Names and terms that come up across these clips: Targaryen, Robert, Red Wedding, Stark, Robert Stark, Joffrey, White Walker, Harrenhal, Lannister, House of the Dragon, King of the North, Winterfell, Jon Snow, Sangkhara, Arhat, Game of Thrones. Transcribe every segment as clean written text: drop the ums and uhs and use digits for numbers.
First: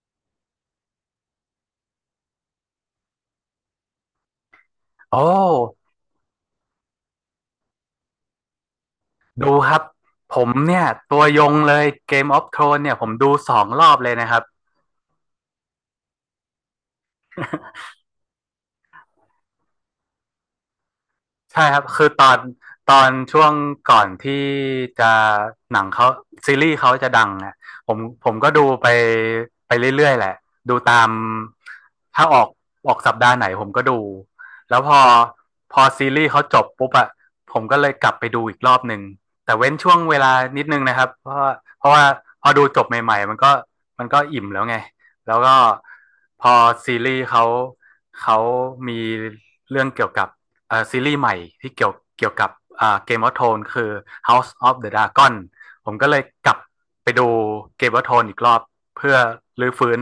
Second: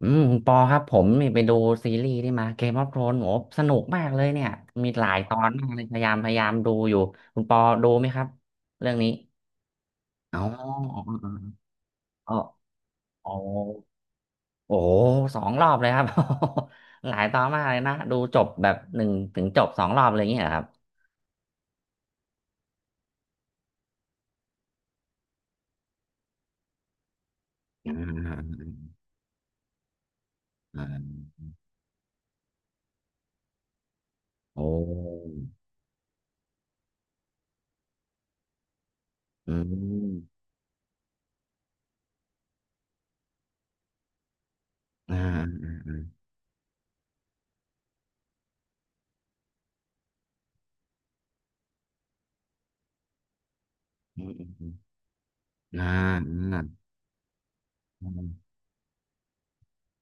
อืมคุณปอครับผมนี่ไปดูซีรีส์ที่มาเกมออฟโธรนโอ้สนุกมากเลยเนี่ยมีหลาโอ้ยตอนมากเลยพยายามดูอยู่คุณปอดูไหมครับเรื่องนี้ดูคครรรััับบบผอ๋ผมมเเเเนนนีี่่ยยยยอยตวยงลลย Game อ๋อ of Thrones เนี่ยผมอ๋ดูอ2 รอบเลยนะครับ โอ้โหสองรอบเลยครับ หลายตอนมากเลยนะดูจบแบบหนึ่งถึงจบสองรอบเลยอย่างเงี้ยเหรอครับใช่ครับคือตอนช่วงก่อนที่จะหนังเขาซีรีส์เขาจะดังอ่ะผอ่มผมก็ดูาไปเรื่อยๆแหละดูอ่ตามาถ้าออกสัปดาห์ไหนผมก็ดูโอแล้วพอ้พอซีรีส์เขาจบปุ๊บอ่ะผมก็เลยกลับไปดูอีกรอบหนึ่งอืแต่เว้นช่วงเวลามนิดนึงนะครับเพราะว่าพอดูจบใหม่ๆมันก็อิ่มแล้วไงอ่าแล้วก็อ่าอ่าพอซีรีส์เขามีเรื่องเกี่ยวกับ ซีรีส์ใหม่ที่เกี่ยวกับGame of Thrones คือ อ่าอม House อืม of the Dragon อ่าผมก็เลยกลับอ่าไปดู Game of Thrones อีกรอบเพื่อรื้อฟื้น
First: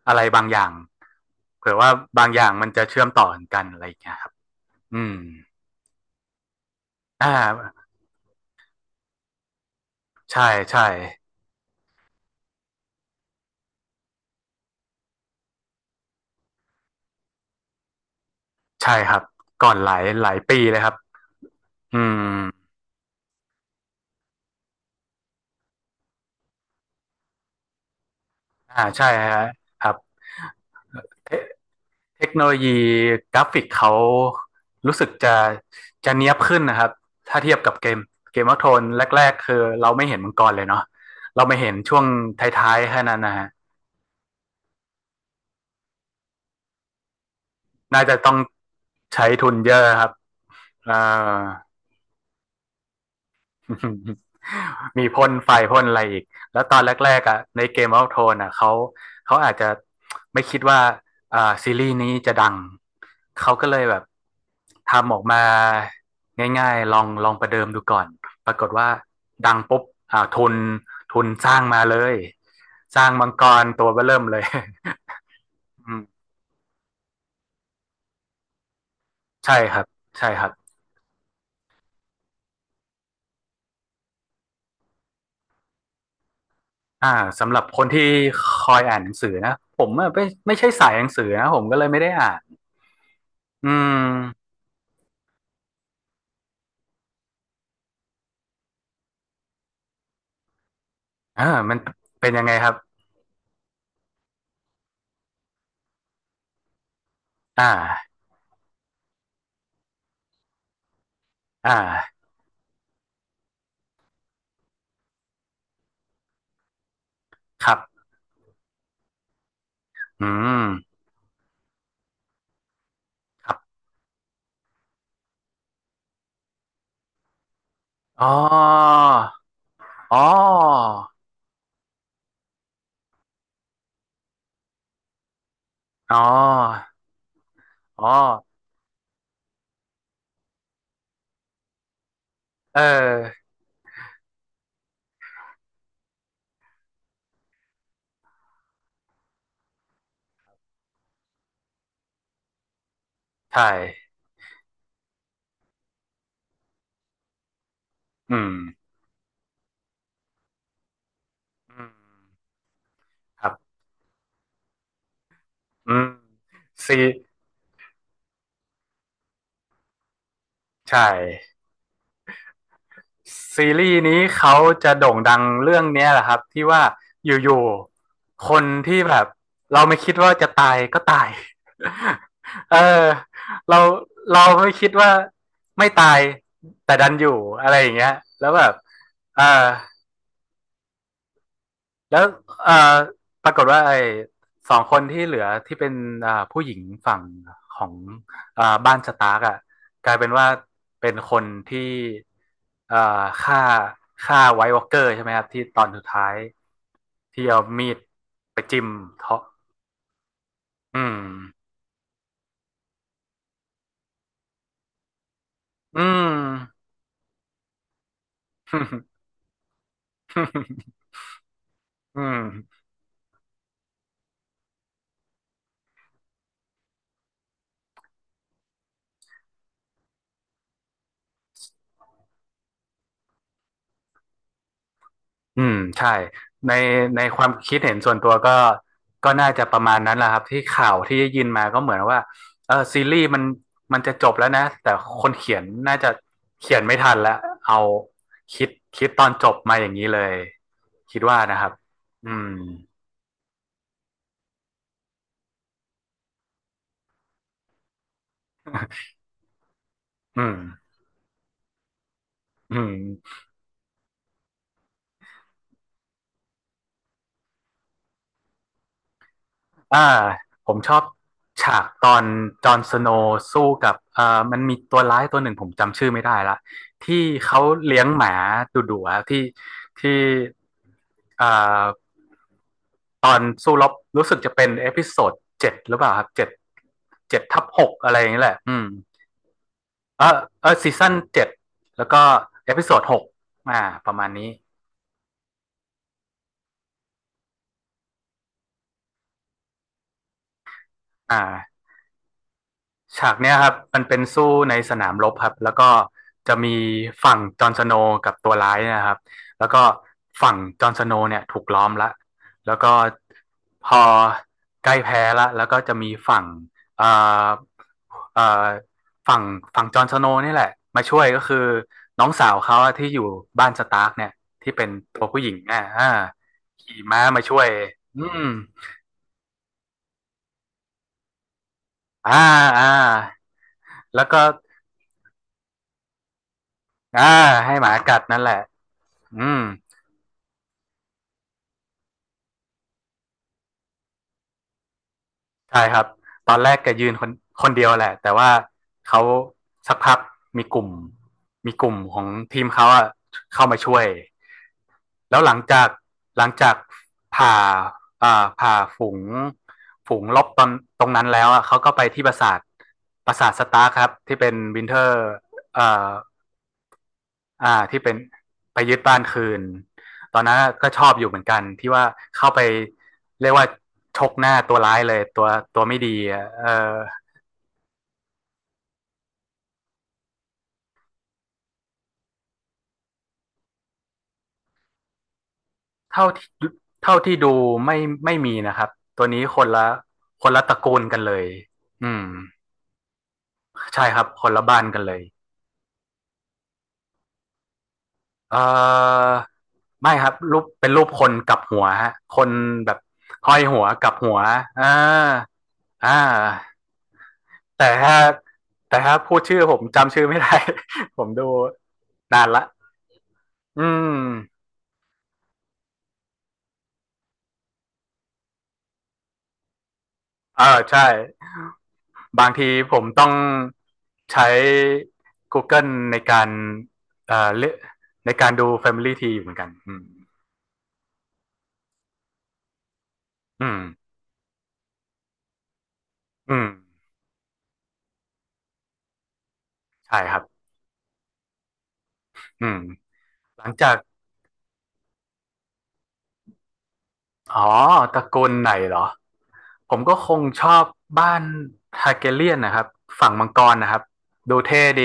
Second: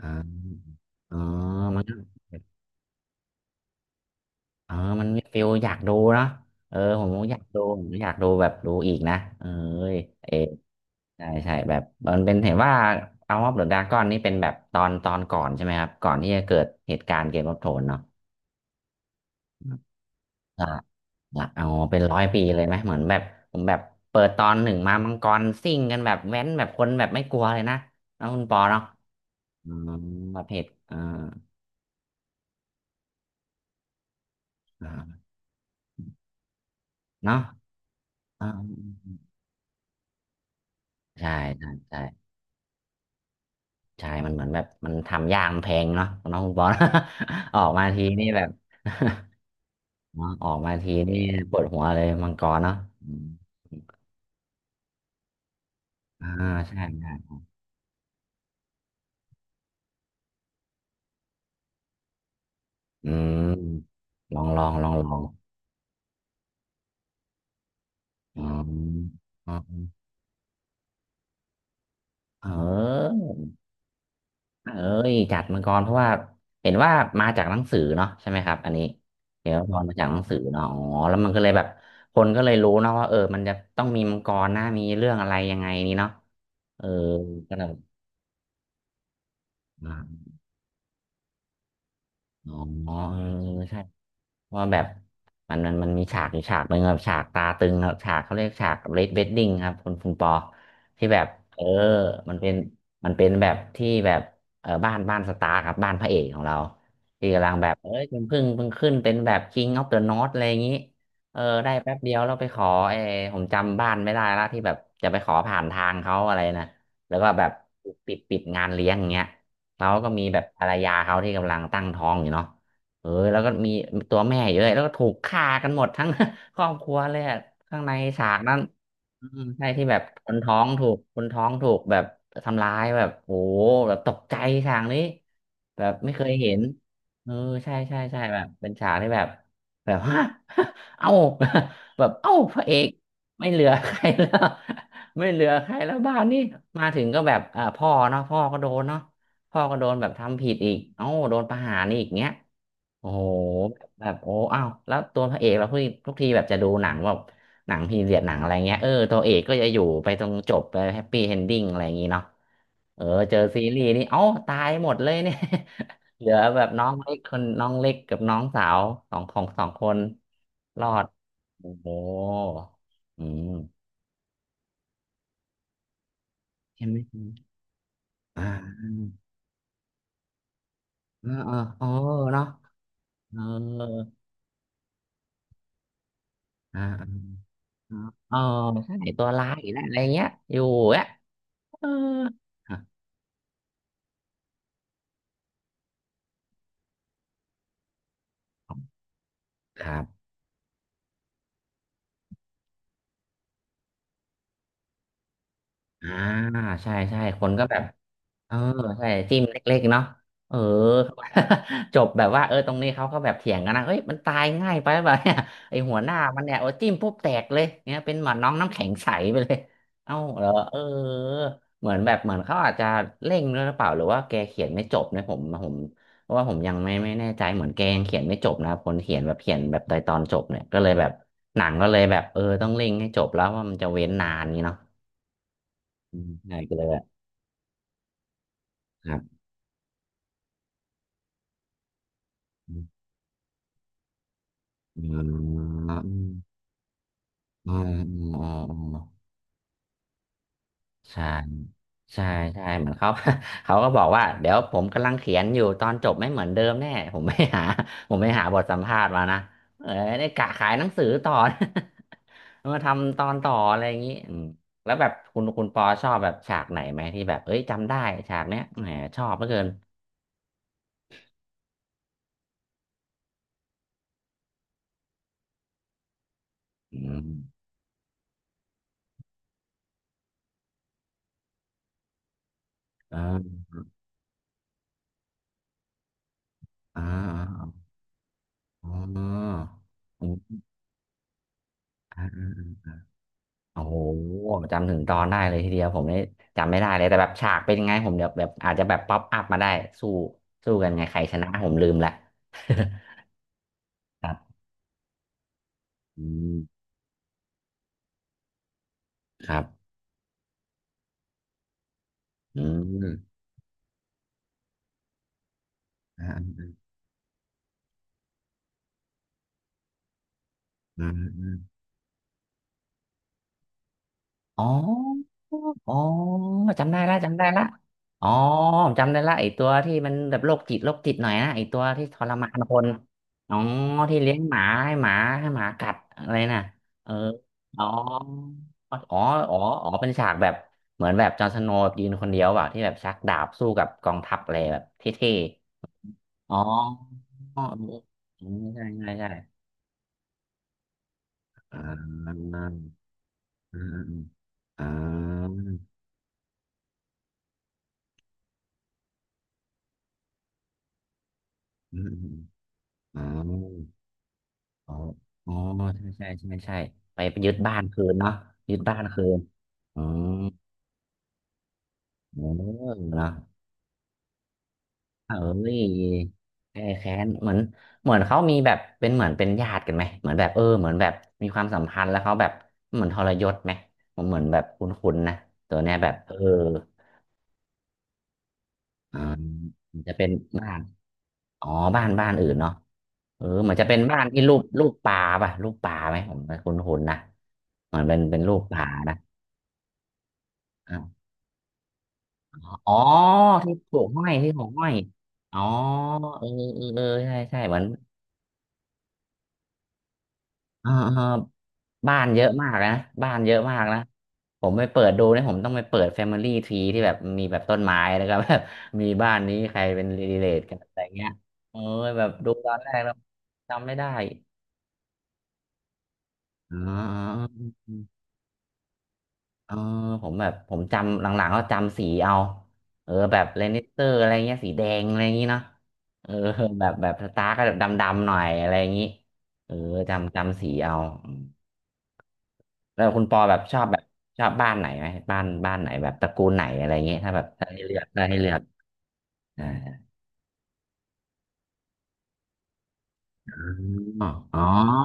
อ่าอะไรบางอย่างอ๋อเผื่อมันว่าก็ บางอย่างมันจะเชื่อมต่อกันอะไรอย่างเงี้ยครับเอออืมันมมีฟิลอยากดูเนาะเออผมก็อ่อยากดูผมาก็อยากดูแบบดูอีกนะเออเออใช่ใช่ใช่ใช่แบบมันเป็นเห็นว่าเอาออฟเดอะดราก้อนนี่เป็นแบบตอนก่อนใช่ไหมครับ ก่อนที่จะเกิดเหตุการณ์เกมออฟโทนเนาะใช่ครับก่อนหลายปีอ่าเลยครับละเอาเป็อืนร้อมยปีเลยไหม เหมือนแบบผมแบบเปิดตอนหนึ่งมามังกรซิ่งกันแบบแว้นแบบคนแบบไม่กลัวเลยนะน้องคุณปอเนาะอ่าใช่ฮะอืครัมบ แบบเหตุอ่าเทคโนโลยีกราฟิกเขารู้สึกอ่าจะเนียบขึ้นนะครับเนาะถ้าเทียบกับเกมเกอ่มวอฟโทนาแรกๆคือเราไม่เห็นมังกรเลยเนาะใช่เราไม่ใช่เห็นช่ใช่ วงท้ายๆแค่นั้นนะฮะใช่ มันเหมือนแบบมันทำยากมันแพงเนาะน้องคุณปอน ออกมาทีน่าจะนี่ต้องแบบ ใช้ทุนเยอะครับ เนาะออกมาทีเอ่อ นี่ปวดหัวเลยมังกรเนาะอืม มีพ่นไฟพ่นอะไรอีกอ่าแล้วตอใช่นแรกๆใช่อ่ะในเกม o อ t โท o อ่ะเขาอาจจะไม่คิดว่าซีรีส์นี้จะดังอืมเขาก็เลยแบบลองลองลองลทำออองกมาง่ายๆลองลองประเดิมดูก่อนปรากฏว่าอออดังมปุ๊บอ่าทุนทุนสร้างมาเลยเสร้างออมังกรตัวเบ้อเริ่มเลย เอ้ยจัดมังกรเพราะว่าเห็นว่ามาจากหนังสือเนาะใช่ไหมครับอันนี้ เดี๋ยใช่วตคอรัรบมาจากหนังใช่สือครับเนาะอ๋อแล้วมันก็เลยแบบคนก็เลยรู้เนาะว่าเออมันจะต้องมีมังกรนะมีเรื่องอะไรยังไงนี้เนาะเอออ่าสำก็หรัเลบย คนที่คอยอ่านหนังสือนะผมไม่ใช่สายหนังสือนะผมก็เลยไม่ได้อ่านอ๋อเอออืใช่ ม ว่าแบบมันมีฉากอยู่ฉากหนึ่งครับฉากตาตึงครับฉากเขาเรียกฉากเรดเวดดิ้งครับคุณปอที่แบบอ่าเออมันเป็นมันยังเป็ไงนครับ มันเป็นแบบที่แบบเออบ้านสตาร์ครับบ้านพระเอกของเราที่กำลังอ่า แบบเอ้ยเพิ่งขึ้นเป็นแบบ King of the North อะไรอย่างนี้เออได้อ่แป๊บเดียวาเราไปขอเออผมจำบ้านไม่ได้ละที่แบบจะไปขอผ่านทางเขาอะไรนะแล้วก็แบบครับปิดงานเลี้ยงอย่างเงี้ยเขาก็มีอืแบบภรมรยาเขาที่กำลังตั้งท้องอยู่เนาะ เออแล้วก็ครัมีบตัวแม่เยอะแล้วก็ถูกฆ่ากันหมดทั้ง ครอบครัวเลยอะข้างในฉาอ๋อกนั้นอืมใช่ที่แบบอ๋อคนท้องถูกคนท้องถูกแบบทำร้ายแบบโอ้หแบบตกใจฉากนี้แบบไม่อ๋เคยเห็นอเออใช่ใช่อ๋อใช่แบบเป็นฉากที่แบบแบบฮะ เอ้า แบบเอ้าพระเอเกออ ไม่เหลือใครแล้ว ไม่เหลือใครแล้วบ้านนี่มาถึงก็แบบอ่าพ่อเนาะพ่อก็โดนเนาะพ่อก็โดนแบบทำผิดอีกเอ้าโดนประหารอีกเงี้ย โอ้โหใชแบ่ บโอ้อ้าวแล้วตัวพระเอกเราทุกทีแบบจะดูหนังแบบหนังพีเรียดหนัอืงอะไรมเงี้ยเออตัวเอกก็จะอยู่ไปตรงจบไปแฮปปี้เอนดิ้งอะไรอือย่างงี้เนาะมเออเจอครัซีบ รีส์นี่เอ้าตายหมดเลยเนี่ย อืม เหลือแบบน้องซีเล็กคนน้องเล็กกับน้องสาวสองของสองคนรอใช่ ดโอ้โหอืมซีรีส์นี้เขาจะโด่งดังเรื่องนี้แหละครับที่ว่าใช่ไหมอยู่อ่ๆคนาที่แบบเราไม่คิดว่าจะตายก็ตาเอย อเออเออเนาะ เออเอเราอเราไม่คิดว่าไม่ตายแต่ดันอ่าอยู่อะไรอย่างเงี้ยอ๋อแล้วแบบใช่ตัวเอร้ายอ อีกแล้วอะไรเงี้ยอยู่อ่ะ เออแล้วครัเอ่บอปรากฏว่าไอ้สองคนที่เหลือที่เป็นอ่าผู้หญิงฝั่งของอ่าบ้านสตาร์กอ่ะครักลายบเป็นว่าเป็นคนที่อ่าฆ่าฆ่าไวท์วอล์กเกอร์ใช่ไหมครับที่ตอนสุดอ่าท้ายใช่ใช่คที่นเอาก็แบบ มีดเออไปจิ้มใช่จิ้เทาะมเล็กๆเนาะเออ อืม จบแบบว่าเออตรงนี้เขาก็แบบเถียงกันนะเฮ้ยมันตายง่ายไปแบบเนี่ย ไอหัอืวหน้าม มันเนี่ยโอ้จิ้มปุ๊บแตกเลยเนี่ยเป็นหมือนน้องน้ำแข็งใสไปเลย เอ้าเหรอเออ เหมือนแบบอืเหมือนเขาอาจม จะเร่งด้วยหรือเปล่าหรือว่าแกเขียนไม่จบนะผมเพราะว่าผมยังไม่แน่ใจเหมือนแกยังเขียนไม่จบนะคนเขียนแบบเขียนแบบตอนจบเนี่ยก็เลยแบบหนังก็เลยแบบเออต้องเร่งให้จบแล้วว่ามันจะเว้นนานนี้เนาะอืมใช่อืมใช่ก็ในเลยแบบในความคิดเห็นส่วนตัวก็ครัก็บ น่าจะประมาณนั้นแหละครับที่ข่าวที่ได้ยินมาก็เหมือนว่าเออซีรีส์มันจะจบแล้วนะแต่อืคนเขียนมน่าจะเขียนไม่ทันแล้วอืเอามอืมอืมคิดอืมคิดตออนจบมาอย่างนี้เลยคิดใช่ว่านะครับใช่อืมใช่เหมือนเขา เขาก็บอกว่าเดี๋ยวผมกำลังเขียนอยู่ตอนจบไม่เหมือนเดิมแน่ผมไม่หา ผมไม่หาบทสัมภาษณ์มานะเออได้อืกะมขายหนังสือต่อ อืมาม ทำตอนต่ออะไรอย่างนี้อืมแล้วแบบคุณปอชอบแบบฉากไหนไหมที่แบบเอ้ยจำได้ฉากเนี้ยแหมชอบเหลือเกินอ่าผมชอบฉากตอนจอห์นสโนว์สู้กับมันมีตัวร้ายตัวหนึ่งผมจำชื่อไม่ได้ละอืที่มเขาเลี้ยงหมาดุดุอะที่เอ่อตอนอ่าสู้รบรู้สึกจะเป็นเอพิโซด 7หรือเปล่าครับเจ็ดอ่าเจ็ดทับหอ่ากอะไรอย่างนี้แหละอืมอ๋อเออือมเออซีซั่น 7แล้วอ่ก็เอพิโซา ดหกโอ้อ่าโหประมาณนี้จำถึงตอนได้เลยทีเดียวผมนี่จำไม่ได้เลยแต่แบบฉากเป็นยังไงผมเดี๋ยวแบบอาจจะแบบป๊อปอัพมาได้สู้สู้กันไงใครชอ่า นะผมลืมละ ฉากเนี้ยครับมันเป็นคสู้รับในสนามรบครับแล้วก็อืจะมมีฝั่งจอห์นสโนว์กับตัวร้ายเนยนะครับครัแล้วก็บฝั่งจอห์นสโนว์เนี่ยถูกล้อมละอืแล้วก็มพอใกล้แพ้ละแล้วก็จะมีอฝั่ง่เอ่อเอ่อฝั่งฝั่งจอห์นสโนว์นี่แหละมาช่วยก็คือา น้องสาวเขาอะที่อยู่บ้านสตาร์กเนี่ยอ๋อที่เป็นตัวผู้หญิงเนี่ยอ๋ออ่าจำขี่ได้ละม้าจำมาได้ช่ละวยอือ๋อมผมจำได้ละไอตัวที่มันแบบโรคจิตหน่อยนะไอตัวที่ทรอ่ามานคอ่านอ๋อที่แล้วเลี้ยงก็หมาให้หมากัดอะไรน่ะเอออ่าให้อ๋อหมากัดนั่นแหละ อ๋ออ๋ออืมอ๋อเป็นฉากแบบเหมือนแบบจอห์นสโนว์ยืนคนเดียวเปล่าที่แบบชักดาบสู้กับกองทัพอะไรแบบเท่ใช่ครับๆตอ๋ออนแรกแกยืนคนอ๋อคนเดียวแหละแต่เออว่าใช่ใช่เขาใช่สักพักมีกลุ่มมีอ่กลุ่มของาทีมเขาอะเข้ามาอ่าช่วยอ่าอ่แล้วหาลังจากหลังจากผ่าผ่าฝูงลบตอนตรงนั้นแล้วอะเขาก็อืไปมที่อืปมราสาทอืปราสาทสม ตาร์คครับที่เป็นวินอ๋อเทอร์อ๋อเอ่ใช่อ ใช่ใช่ใช่ไปยึดอ่าบ้านที่คืเป็นนเนาะยึไปดยึบ้าดนบ้าคืนนคืนอ๋อตอนนั้นก็ชอบอยู่เหมือนกันที่ว่าเออเข้าไปเนาะเรียกว่าชกหน้าตัวร้ายเลยเอ้ตัวยตัวไม่ดีอะเออแก้แค้นเหมือนเหมือนเขามีแบบเป็นเหมือนเป็นญาติกันไหมเหมือนแบบเออเหมือนแบบมีความสัมพันธ์แล้วเขาแบบเหมือนทรยศไหมผมเหมือนแบบคุ้นๆนะตัวเนี้ยแบบเท่าเออที่เท่าที่ดูไม่ไม่มีนะครับอ่าตัวนี้คนละมันจะเป็นคนละบ้าตระนกูลกันเลยอ๋อบ้านอืมอื่นเนาะเออเหมือนจะเป็นใช่คบ้ารันบที่ครูนปละบ้านกันปเลลายป่ะรูปปลาไหมผมคุ้นๆนะเหมือนเป็นรูเอปปลานะ อไม่ครับรูปเป็นรูปคนกลับหัวฮะคนอ๋แบอบห้อยที่หัวโขกกลับห้อยหัวที่โขกห้ออ่ายอ๋ออ่เออา เออเออใช่ใช่เหมือนแต่ถ้าแต่ถ้าพูดชื่อผมจำชื่อไม่ได้ อ่า ผอ่ามดูบ้านเยนาอะนละมากนะบ้านเยอะมาอืกนะมผมไปเปิดดูเนี่ยผมต้องไปเปิด Family Tree ที่แบบมีแบบต้นไม้นะครับ แบบมีบ้านนี้ใครเป็นรีเลทเออกันอะไรใช่เงี้ยเออแบบบาดูงตทีอนแรผกมแล้วต้องจำไม่ได้ใช้ Google ในการอ๋เอ่อเลือกอ ในการดู Family Tree อยู่เหมือนกันเอออืมผมแบบผมจำหลังๆก็จำสีเอาเออแบบเลอืนิมสเตอร์อะไรเงี้ยสีแดงอะไรอย่างงี้เนาะเออ อืม แบบสตาร์ก็แบบดำๆหน่อยอะไรอย่างงี้เออใช่คจำรับสีเอาอืมอืมแล้วคุณปอแบหบลังชอบจาก แบบชอบบ้านไหนไหมบ้านไหนแบบตระกูลไหนอะไรอย่างงี้ถ้าแบบอ๋อตถ้าระให้กูเลืลอกไหนเหรออ่าผมก็คงชอบบ้านทาร์แกเรียนนะครับฝั่งมังกรนะครับอ๋อดูอ๋อเท่ดี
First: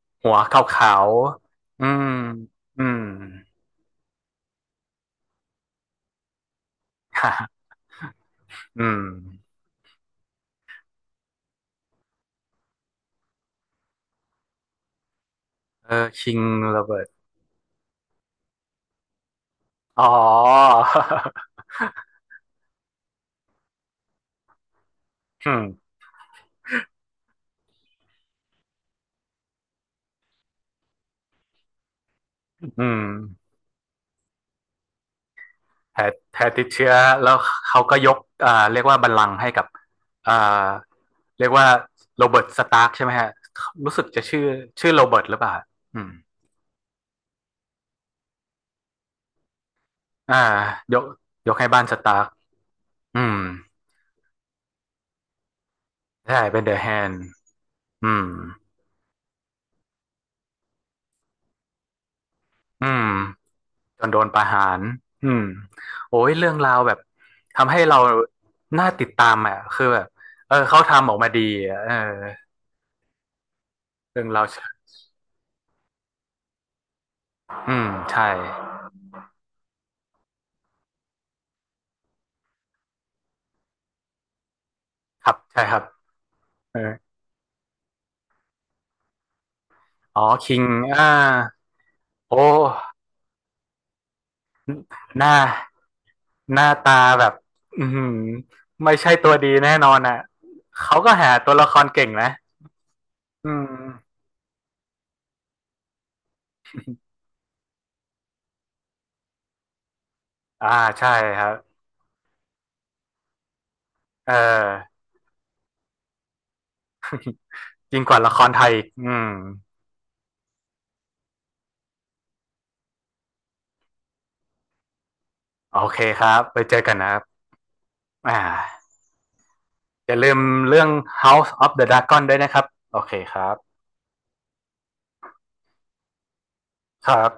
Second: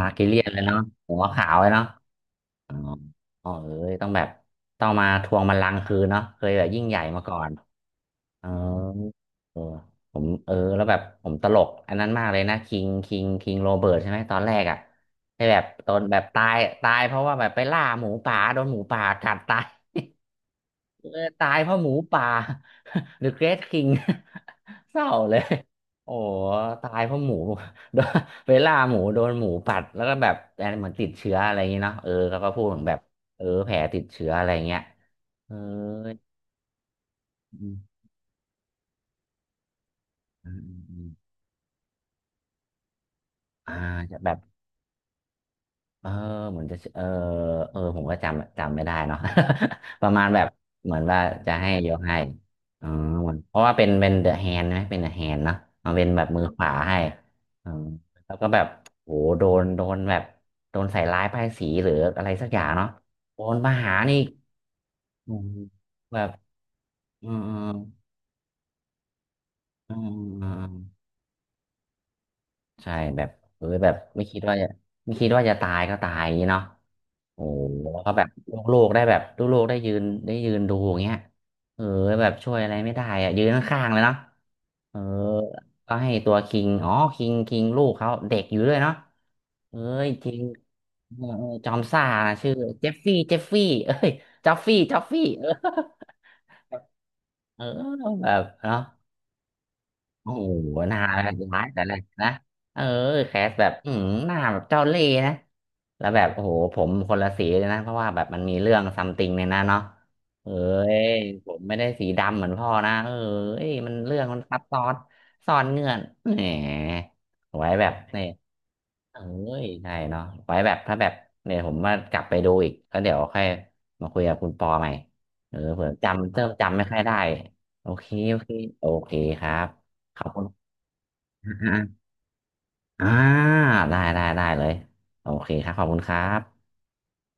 ฮาร์กิหัเลีวยนขเลยเนาะาวหัวขาวเลยๆเนาะ อืมอ๋ออืม พ่อเอ้ยต้องแบบต้องมาทวงบัลลังก์คืนเนาะเคยแบบยิ่งใหญ่มาก่อน เอออืมเออผมเออ แล้วแบบผมตลกอันนั้นมากเลยนะคิงคิงโรเบิร์ตใช่ไหมตอนแรกอ่ะให้แบบตเอออนแบบคิงตายโรเบิร์ตเพราะว่าแบบไปล่าหมูป่าโดนหมูป่ากัดตาย อ๋อ เออตายเพราะหมูป่า The Great King เศร้าเลย อืมโอ้ตายเพราะหมู โดนเวลาหมูโดนหมูกัดแล้วก็แบบแต่เหมือนติดเชื้ออะไรอย่างเงี้ยเนาะเออเขาก็พูดอืเหมือนแบบมเออแผลติดเชื้ออะไรเงี้ยเออแพ้แพ้ติดเชื้อแล้วอืเขามก็ยกอ่าเรียกว่าบัลลังก์ให้กับอ่อืมาอืมเรียกว่าโรเบิร์ตสตาร์กใช่ไหมฮะอ่ารู้สึกจะจะแบบ ชื่อชื่อโรเบิร์ตหรือเปล่าอืเออม เหมือนจะเออเออผมก็จำไม่ได้เนาะ ประมาณอ่าแบบเหยมือนกว่ายจะกให้ให้บ้านยสกตาให้ร์กอ๋ออืเหมือนมเพราะว่าเป็นเดอะแฮนด์ไหมเป็นเดอะแฮนด์เนาะเอาเป็นแบบมืใช่อขเป็นวาเดอะแฮให้นด์อ๋ออืมแล้วก็แบบโหโดนแบบโดนใส่ร้ายป้ายสีหรืออะไรสักอย่างอืเนาะมโดนมาหาจนนี่โดนประหารอือืมมโอ้แบยบเรื่องราวแบบอืมอืมทำให้เราน่าติดตามอ่ะคืออืแบบมอืมอืเออเขามทำออกมาดีอะเออใช่แบบเออแบบเรื่องราวไม่คิดว่าจะตายก็ตายอย่างนี้เนาะ โอ้โอืหมเขาแบใช่บลูกโลกได้แบบลูกโลกได้ยืนดูอย่างเงี้ยเออแบบช่วยอะไรไม่ได้อะยืนข้างๆเลยเนาะเออครับใช่ครับก็ให้ตัวคิงเอออ๋อคิงลูกเขาเด็กอยู่ด้วยเนาะเอ้ยอ๋อคิงคิงอ่าเออเออจอมซ่านะโอ้ชื่อเจฟฟี่เอ้ยจอฟฟี่หน้าเออ หน้าตาแบบเอออืมแบบเนาะ ไม่ใช่ตัวดีแน่นอนอ่ะโอ้โหหเขาน้าก็แบหาบตัวร้ายละคแต่รแรกเก่งนะนะเออแคอืสแบบอืมมหน้าแบบเจ้าเล่ห์นะแล้วแบบโอ้โหผมคนละสีเลยนะเพราะว่าแบบมันมีเรื่องซัมติงในนั้นเนาะเอ้อ่ายใช่คผรับ มไม่ได้สีดำเหมือนพ่อนะ เอ้ยมันเรื่องเออมันซับซ้อนซ่อนเงื่อนแหมไว้แบบยิ่งกว่านี่ละครไทยอีกอืเอ้มยใช่เนาะไว้แบบถ้าแบบเนี่ยผมว่ากลับไปดูอีกแล้วเดี๋ยวค่อยมาคุยกับคุณปอใหม่เออโอเผื่อเคคจำรับเริ่มไปเจจำอไม่กัค่นอยนะได้ ครับโอเคโออ่าเคโอเคครับอขย่าอบลืมคุณ เรื่อง อ House of the ่า Dragon ด้วยนะครับโออ่าเคครับอ่าได้ได้ได้เลยโอเคครับขอบคุณครับครับ